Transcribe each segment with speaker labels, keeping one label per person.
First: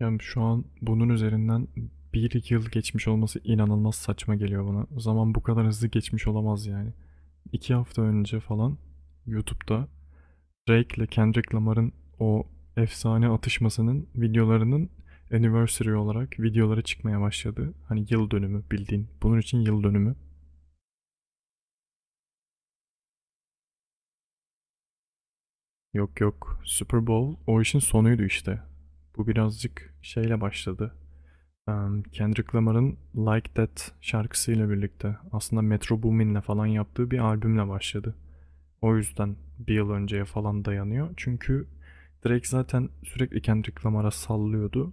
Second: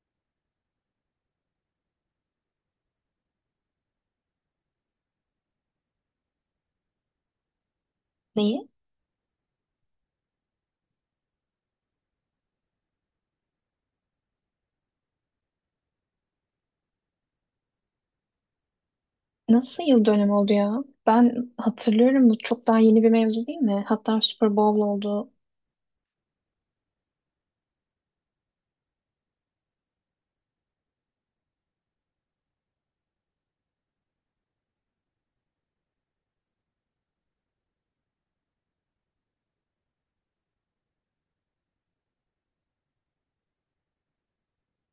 Speaker 1: Yani şu an bunun üzerinden bir iki yıl geçmiş olması inanılmaz saçma geliyor bana. Zaman bu kadar hızlı geçmiş olamaz yani. 2 hafta önce
Speaker 2: Neyi?
Speaker 1: falan YouTube'da Drake ile Kendrick Lamar'ın o efsane atışmasının videolarının anniversary olarak videoları çıkmaya başladı. Hani yıl dönümü bildiğin. Bunun için
Speaker 2: Nasıl
Speaker 1: yıl
Speaker 2: yıl
Speaker 1: dönümü.
Speaker 2: dönümü oldu ya? Ben hatırlıyorum, bu çok daha yeni bir mevzu değil mi? Hatta Super Bowl oldu.
Speaker 1: Yok yok, Super Bowl o işin sonuydu işte. Bu birazcık şeyle başladı. Kendrick Lamar'ın Like That şarkısıyla birlikte aslında Metro Boomin'le falan yaptığı bir albümle başladı. O yüzden bir yıl önceye falan dayanıyor. Çünkü Drake zaten sürekli Kendrick Lamar'a sallıyordu.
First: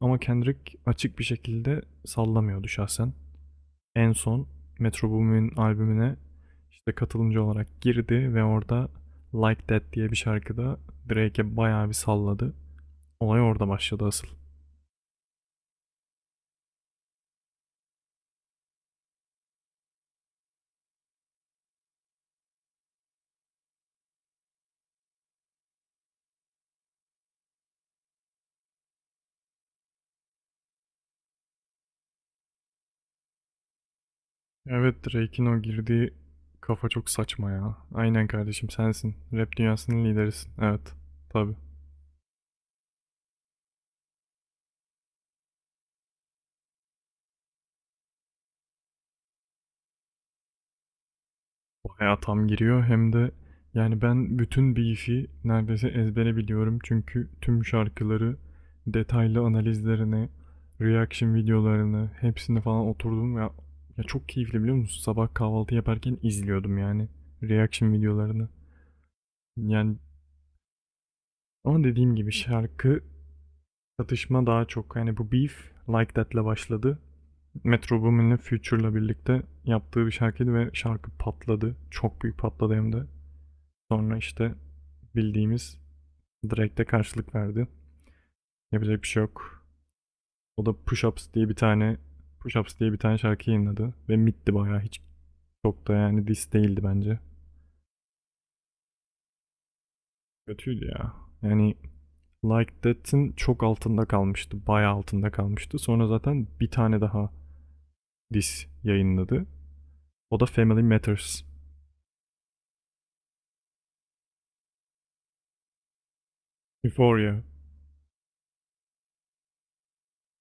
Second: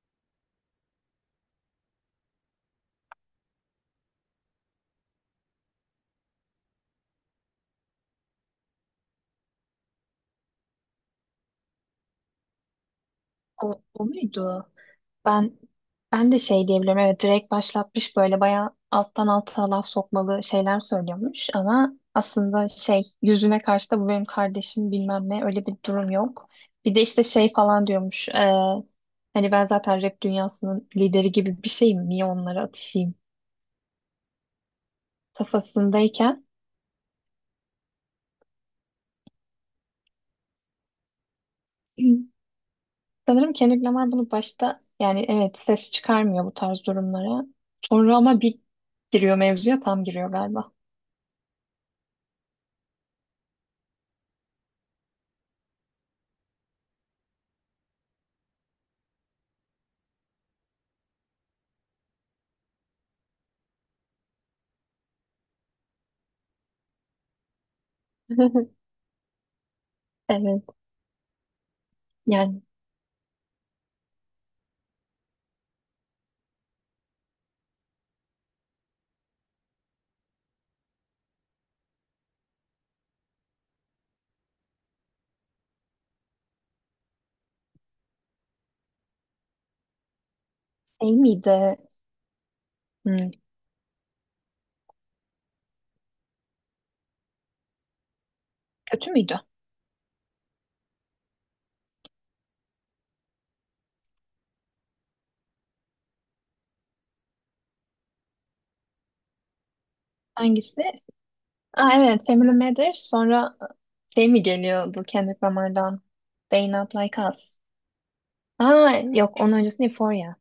Speaker 1: Ama Kendrick açık bir şekilde sallamıyordu şahsen. En son Metro Boomin'in albümüne işte katılımcı olarak girdi ve orada Like That diye bir şarkıda Drake'e bayağı bir salladı. Olay orada
Speaker 2: O,
Speaker 1: başladı
Speaker 2: o
Speaker 1: asıl.
Speaker 2: muydu? Ben ben de şey diyebilirim. Evet, direkt başlatmış, böyle bayağı alttan alta laf sokmalı şeyler söylüyormuş ama aslında şey, yüzüne karşı da bu benim kardeşim bilmem ne, öyle bir durum yok. Bir de işte şey falan diyormuş. Hani ben zaten rap dünyasının lideri gibi bir şeyim. Niye onlara atışayım?
Speaker 1: Evet, Drake'in o girdiği
Speaker 2: Kafasındayken.
Speaker 1: kafa çok saçma ya. Aynen, kardeşim sensin. Rap dünyasının liderisin. Evet. Tabii.
Speaker 2: Sanırım Kendrick Lamar bunu başta, yani evet, ses çıkarmıyor bu tarz durumlara. Sonra ama bir giriyor mevzuya, tam giriyor galiba.
Speaker 1: Bayağı tam giriyor hem de, yani ben bütün Beef'i neredeyse ezbere biliyorum. Çünkü tüm şarkıları, detaylı analizlerini, reaction videolarını hepsini falan oturdum ya. Ya çok keyifli, biliyor musun? Sabah kahvaltı yaparken izliyordum yani reaction videolarını. Yani
Speaker 2: Evet,
Speaker 1: ama dediğim gibi
Speaker 2: yani
Speaker 1: şarkı, çatışma daha çok. Yani bu beef Like That'le başladı. Metro Boomin'le Future'la birlikte yaptığı bir şarkıydı ve şarkı patladı. Çok büyük patladı hem de. Sonra işte bildiğimiz Drake'de karşılık verdi. Yapacak bir şey yok. O da
Speaker 2: şey miydi?
Speaker 1: Push Ups diye bir tane
Speaker 2: Hmm,
Speaker 1: şarkı yayınladı. Ve mitti bayağı. Hiç çok da yani diss değildi bence.
Speaker 2: kötü müydü?
Speaker 1: Kötüydü ya. Yani Like That'in çok altında kalmıştı. Bayağı altında kalmıştı. Sonra zaten bir tane daha diss yayınladı. O da Family
Speaker 2: Hangisi?
Speaker 1: Matters.
Speaker 2: Aa evet, Family Matters, sonra şey mi geliyordu Kendrick Lamar'dan? They Not Like
Speaker 1: Euphoria.
Speaker 2: Us. Aa yok, onun öncesi Euphoria.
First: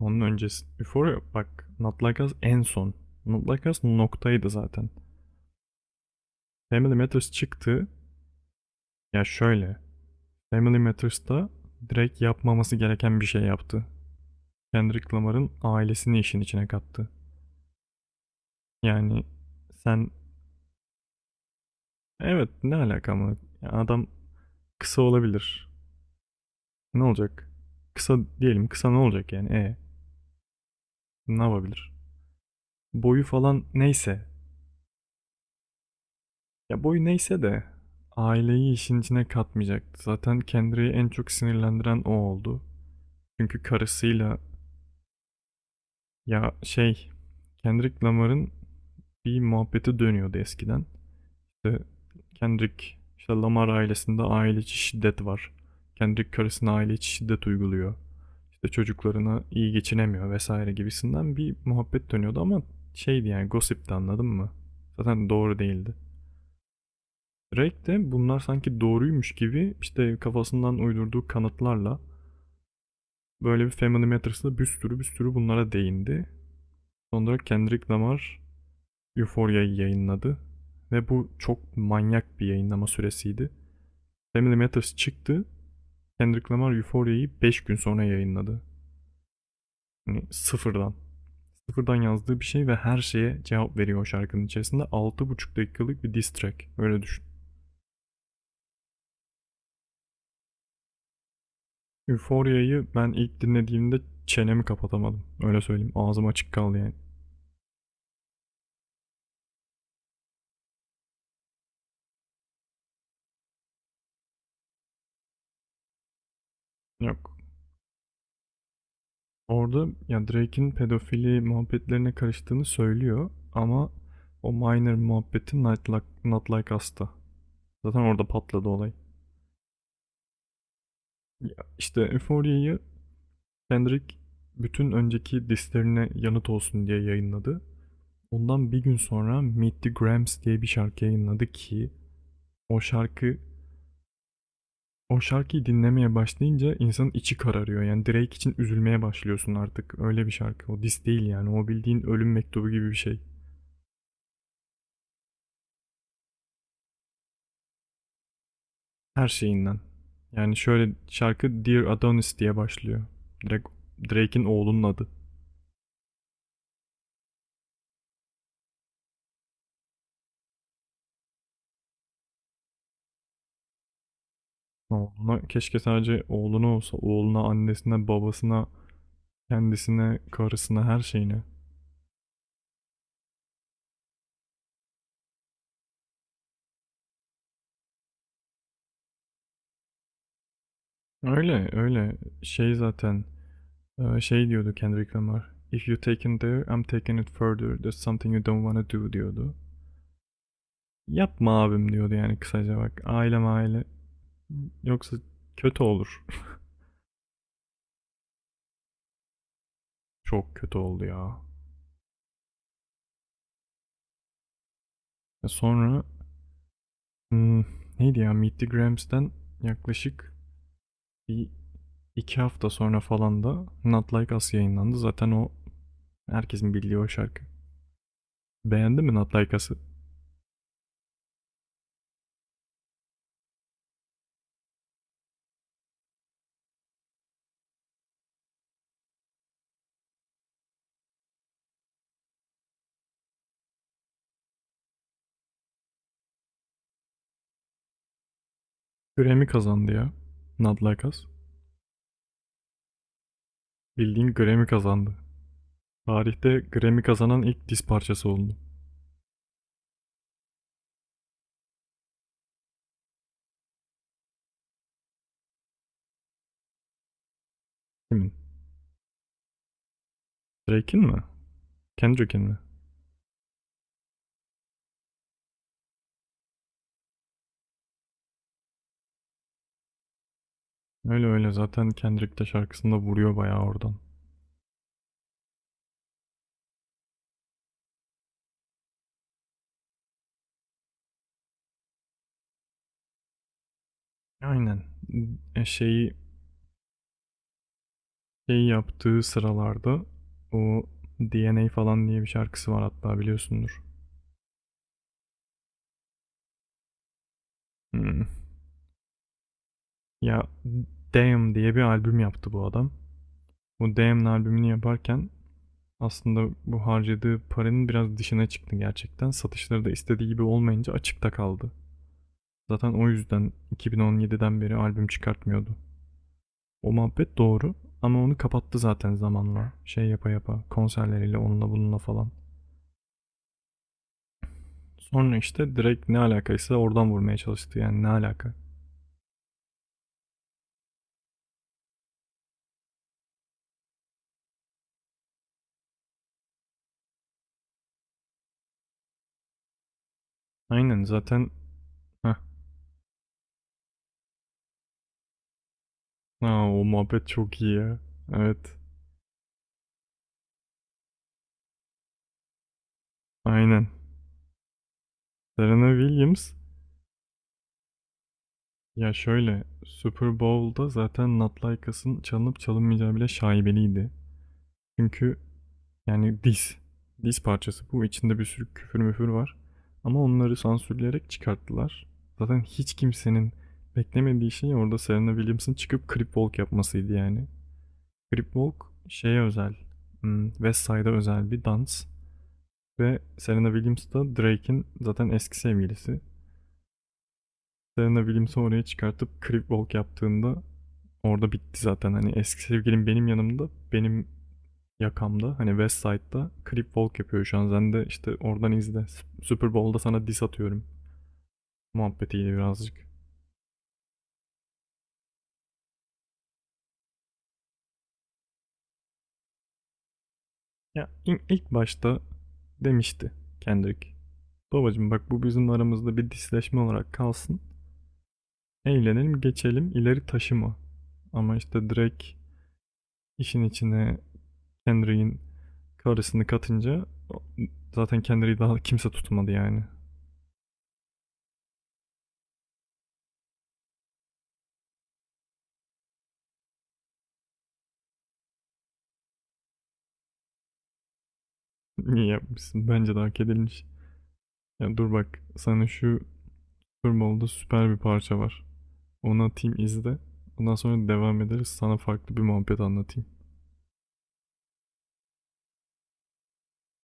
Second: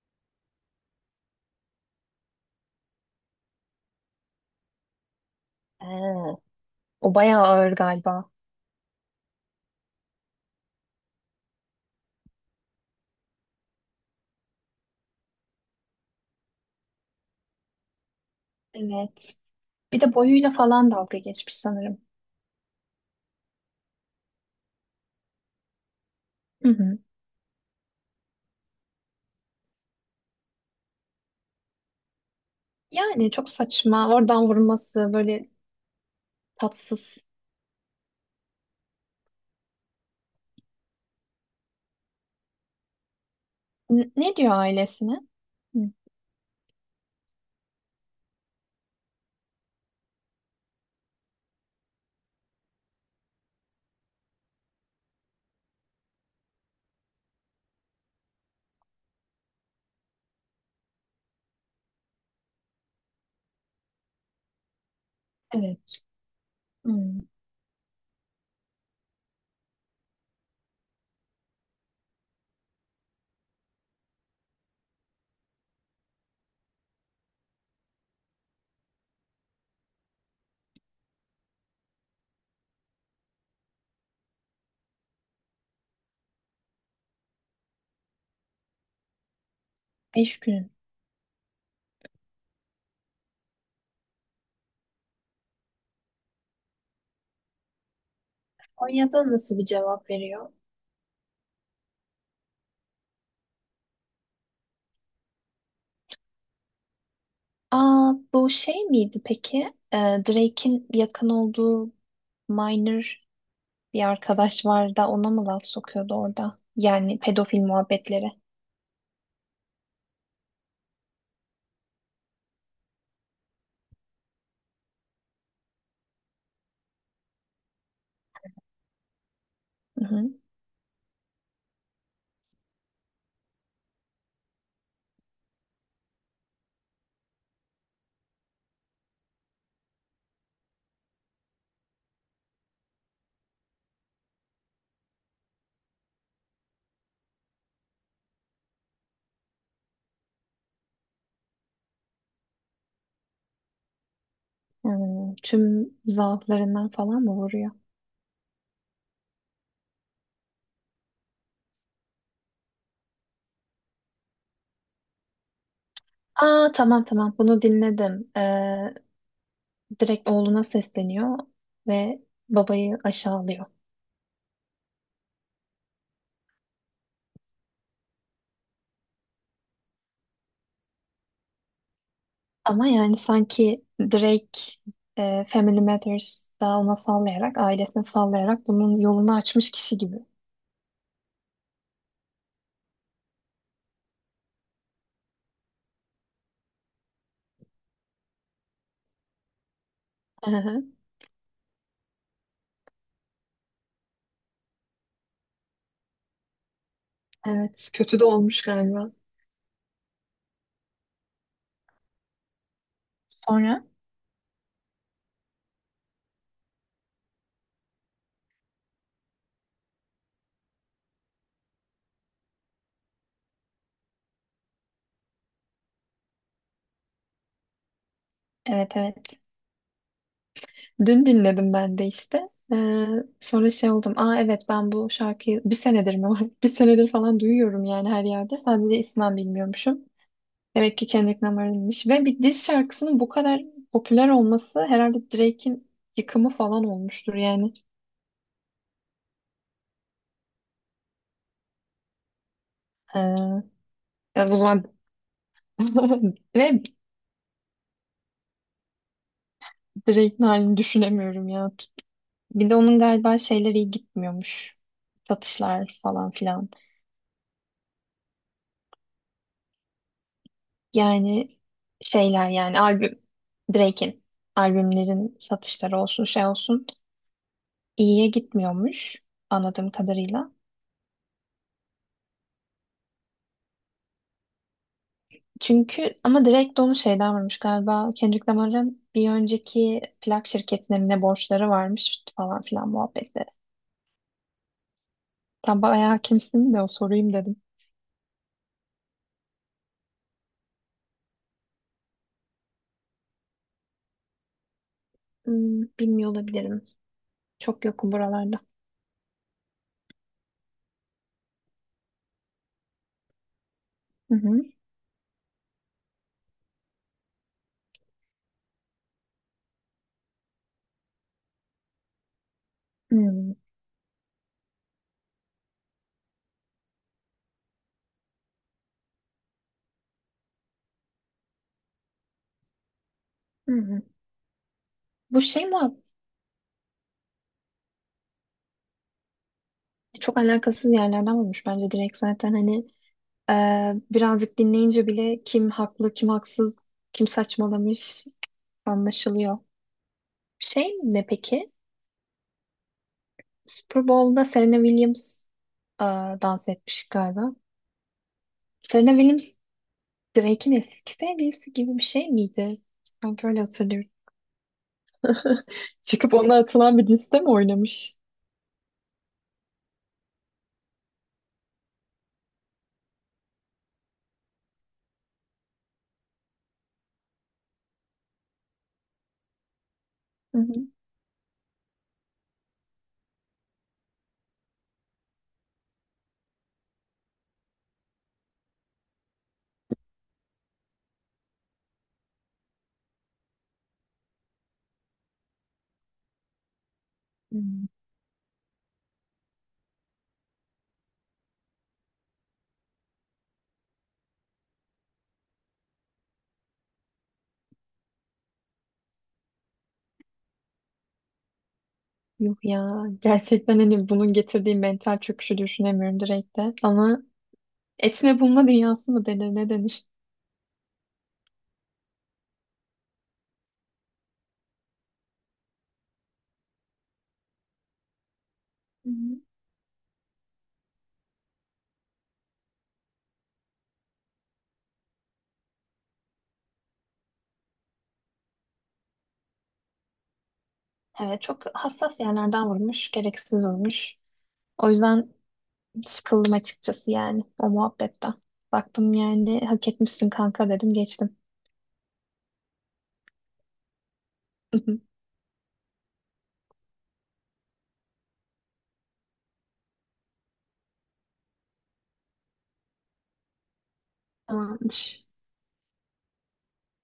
Speaker 1: Onun öncesi. Euphoria, bak, Not Like Us en son. Not Like Us noktaydı zaten.
Speaker 2: Aa.
Speaker 1: Family
Speaker 2: O
Speaker 1: Matters
Speaker 2: bayağı ağır
Speaker 1: çıktı.
Speaker 2: galiba.
Speaker 1: Ya şöyle. Family Matters'ta direkt yapmaması gereken bir şey yaptı. Kendrick Lamar'ın ailesini işin içine kattı. Yani
Speaker 2: Evet. Bir
Speaker 1: sen,
Speaker 2: de boyuyla falan dalga geçmiş sanırım.
Speaker 1: evet, ne alaka ama. Ya adam kısa olabilir.
Speaker 2: Hı hı.
Speaker 1: Ne olacak? Kısa diyelim, kısa ne olacak yani, ne yapabilir? Boyu
Speaker 2: Yani çok
Speaker 1: falan
Speaker 2: saçma.
Speaker 1: neyse.
Speaker 2: Oradan vurması böyle
Speaker 1: Ya boyu
Speaker 2: tatsız.
Speaker 1: neyse de aileyi işin içine katmayacaktı. Zaten Kendrick'i en çok sinirlendiren o oldu. Çünkü
Speaker 2: N- ne
Speaker 1: karısıyla,
Speaker 2: diyor ailesine? Hı.
Speaker 1: ya şey, Kendrick Lamar'ın bir muhabbeti dönüyordu eskiden. İşte Kendrick, işte Lamar ailesinde aile içi şiddet var. Kendrick karısına aile içi şiddet uyguluyor. İşte çocuklarına iyi geçinemiyor vesaire gibisinden bir muhabbet dönüyordu ama şeydi yani, gossipti, anladın mı? Zaten doğru değildi.
Speaker 2: Evet. Hmm.
Speaker 1: Drake de bunlar sanki doğruymuş gibi işte kafasından uydurduğu kanıtlarla böyle bir Family Matters'da bir sürü bunlara değindi. Sonra Kendrick Lamar Euphoria'yı yayınladı ve bu çok manyak bir yayınlama süresiydi. Family Matters çıktı. Kendrick Lamar Euphoria'yı 5 gün sonra yayınladı. Yani
Speaker 2: Beş gün.
Speaker 1: sıfırdan. Sıfırdan yazdığı bir şey ve her şeye cevap veriyor o şarkının içerisinde. 6,5 dakikalık bir diss track. Öyle düşün.
Speaker 2: Konya'da nasıl bir cevap veriyor?
Speaker 1: Euphoria'yı ben ilk dinlediğimde çenemi kapatamadım. Öyle söyleyeyim. Ağzım açık kaldı yani.
Speaker 2: Aa, bu şey miydi peki? Drake'in yakın olduğu minor bir arkadaş var da ona mı laf sokuyordu orada? Yani
Speaker 1: Yok.
Speaker 2: pedofil muhabbetleri.
Speaker 1: Orada ya Drake'in pedofili muhabbetlerine karıştığını söylüyor ama o minor muhabbeti Not Like Us'ta. Zaten orada patladı olay.
Speaker 2: Hı hı.
Speaker 1: Ya işte Euphoria'yı Kendrick bütün önceki dislerine yanıt olsun diye yayınladı. Ondan 1 gün sonra Meet the Grams diye bir şarkı yayınladı ki o şarkı, o şarkıyı dinlemeye başlayınca insanın içi kararıyor. Yani Drake için üzülmeye başlıyorsun artık. Öyle bir şarkı. O diss değil yani. O bildiğin ölüm mektubu gibi bir şey.
Speaker 2: Hmm, tüm zaaflarından falan mı vuruyor?
Speaker 1: Her şeyinden. Yani şöyle, şarkı Dear Adonis diye başlıyor. Direkt Drake'in oğlunun adı.
Speaker 2: Aa tamam tamam, bunu dinledim. Direkt oğluna sesleniyor ve babayı aşağılıyor.
Speaker 1: Oğluna, keşke sadece oğluna olsa. Oğluna, annesine, babasına, kendisine, karısına, her şeyine.
Speaker 2: Ama yani sanki Drake, Family Matters daha ona sallayarak, ailesine sallayarak bunun yolunu açmış kişi gibi.
Speaker 1: Öyle öyle. Şey zaten, şey diyordu Kendrick Lamar. If you taken there, I'm taking it further. There's something you don't wanna do, diyordu.
Speaker 2: Hı hı.
Speaker 1: Yapma abim, diyordu yani kısaca bak. Ailem aile. Yoksa kötü olur.
Speaker 2: Evet, kötü de olmuş galiba.
Speaker 1: Çok kötü oldu ya.
Speaker 2: Sonra
Speaker 1: E sonra, hmm, neydi ya, Meet the Grams'den yaklaşık bir iki hafta sonra falan da Not Like Us yayınlandı. Zaten o herkesin bildiği o şarkı.
Speaker 2: evet
Speaker 1: Beğendin mi Not
Speaker 2: evet,
Speaker 1: Like Us'ı?
Speaker 2: dün dinledim ben de işte. Sonra şey oldum. Aa evet, ben bu şarkıyı bir senedir mi var? Bir senedir falan duyuyorum yani her yerde. Sadece ismen bilmiyormuşum. Demek ki Kendrick Lamar'ınmış. Ve bir diss şarkısının bu kadar popüler olması herhalde Drake'in yıkımı falan olmuştur yani.
Speaker 1: Grammy kazandı ya. Not Like Us.
Speaker 2: Ee,
Speaker 1: Bildiğin
Speaker 2: ya o
Speaker 1: Grammy
Speaker 2: zaman
Speaker 1: kazandı. Tarihte
Speaker 2: ve
Speaker 1: Grammy kazanan ilk diz parçası oldu.
Speaker 2: Drake'in halini düşünemiyorum ya. Bir de onun galiba şeyleri iyi gitmiyormuş. Satışlar falan filan.
Speaker 1: Kimin? Drake'in mi?
Speaker 2: Yani
Speaker 1: Kendrick'in
Speaker 2: şeyler,
Speaker 1: mi?
Speaker 2: yani albüm, Drake'in albümlerin satışları olsun, şey olsun, iyiye gitmiyormuş anladığım kadarıyla.
Speaker 1: Öyle öyle, zaten Kendrick de şarkısında vuruyor bayağı oradan.
Speaker 2: Çünkü ama Drake de onu şeyden varmış galiba, Kendrick Lamar'ın bir önceki plak şirketine mi ne borçları varmış falan filan muhabbetleri.
Speaker 1: Aynen.
Speaker 2: Tam
Speaker 1: Şeyi
Speaker 2: bayağı kimsin de o sorayım dedim.
Speaker 1: şey yaptığı sıralarda o DNA falan diye bir şarkısı var, hatta biliyorsundur.
Speaker 2: Hmm, bilmiyor olabilirim. Çok yokum
Speaker 1: Hmm.
Speaker 2: buralarda.
Speaker 1: Ya Damn diye bir albüm yaptı bu adam. Bu Damn
Speaker 2: Hı hı.
Speaker 1: albümünü yaparken aslında bu harcadığı paranın biraz dışına çıktı gerçekten. Satışları da istediği gibi olmayınca açıkta kaldı. Zaten o yüzden
Speaker 2: Hmm,
Speaker 1: 2017'den beri albüm çıkartmıyordu. O muhabbet doğru ama onu kapattı zaten zamanla. Şey yapa yapa, konserleriyle, onunla bununla falan.
Speaker 2: hı hı.
Speaker 1: Sonra
Speaker 2: Bu şey
Speaker 1: işte
Speaker 2: mi?
Speaker 1: direkt ne alakaysa oradan vurmaya çalıştı yani, ne alaka.
Speaker 2: Çok alakasız yerlerden olmuş bence Drake zaten hani. Birazcık dinleyince bile kim haklı, kim haksız, kim saçmalamış anlaşılıyor. Şey
Speaker 1: Aynen
Speaker 2: ne
Speaker 1: zaten.
Speaker 2: peki?
Speaker 1: Heh.
Speaker 2: Super Bowl'da Serena Williams e, dans
Speaker 1: Aa, o
Speaker 2: etmiş
Speaker 1: muhabbet
Speaker 2: galiba.
Speaker 1: çok iyi ya. Evet,
Speaker 2: Serena Williams Drake'in eski sevgilisi gibi bir şey miydi? Sanki öyle
Speaker 1: aynen.
Speaker 2: hatırlıyorum.
Speaker 1: Serena
Speaker 2: Çıkıp
Speaker 1: Williams,
Speaker 2: ona atılan bir diste mi oynamış?
Speaker 1: ya şöyle, Super Bowl'da zaten Not Like Us'ın çalınıp çalınmayacağı bile şaibeliydi. Çünkü yani diz. Diz parçası bu. İçinde bir sürü küfür müfür var. Ama onları
Speaker 2: Hı hı.
Speaker 1: sansürleyerek çıkarttılar. Zaten hiç kimsenin beklemediği şey orada Serena Williams'ın çıkıp Cripwalk yapmasıydı yani. Cripwalk şeye özel. West Side'a özel bir dans. Ve Serena Williams da Drake'in zaten eski sevgilisi.
Speaker 2: Hmm.
Speaker 1: Serena Williams'ı oraya çıkartıp Cripwalk yaptığında orada bitti zaten. Hani eski sevgilim benim yanımda, benim Yakam'da, hani West Side'da Crip Walk yapıyor şu an. Sen de işte oradan izle. Super Bowl'da sana diss atıyorum muhabbetiyle
Speaker 2: Yok ya.
Speaker 1: birazcık.
Speaker 2: Gerçekten hani bunun getirdiği mental çöküşü düşünemiyorum Drake'de. Ama etme bulma dünyası mı denir, ne denir?
Speaker 1: Ya ilk başta demişti Kendrick. Babacım bak, bu bizim aramızda bir disleşme olarak kalsın. Eğlenelim geçelim, ileri taşıma. Ama işte Drake işin içine Kendrick'in karısını katınca zaten Kendrick'i daha kimse tutmadı yani.
Speaker 2: Evet, çok hassas yerlerden vurmuş, gereksiz vurmuş. O yüzden sıkıldım açıkçası yani o muhabbetten. Baktım yani hak etmişsin kanka dedim, geçtim.
Speaker 1: Niye yapmışsın? Bence de hak edilmiş. Ya dur, bak sana şu Super Bowl'da süper bir parça var. Onu atayım, izle. Ondan sonra devam ederiz. Sana farklı bir muhabbet anlatayım.
Speaker 2: Tamamdır.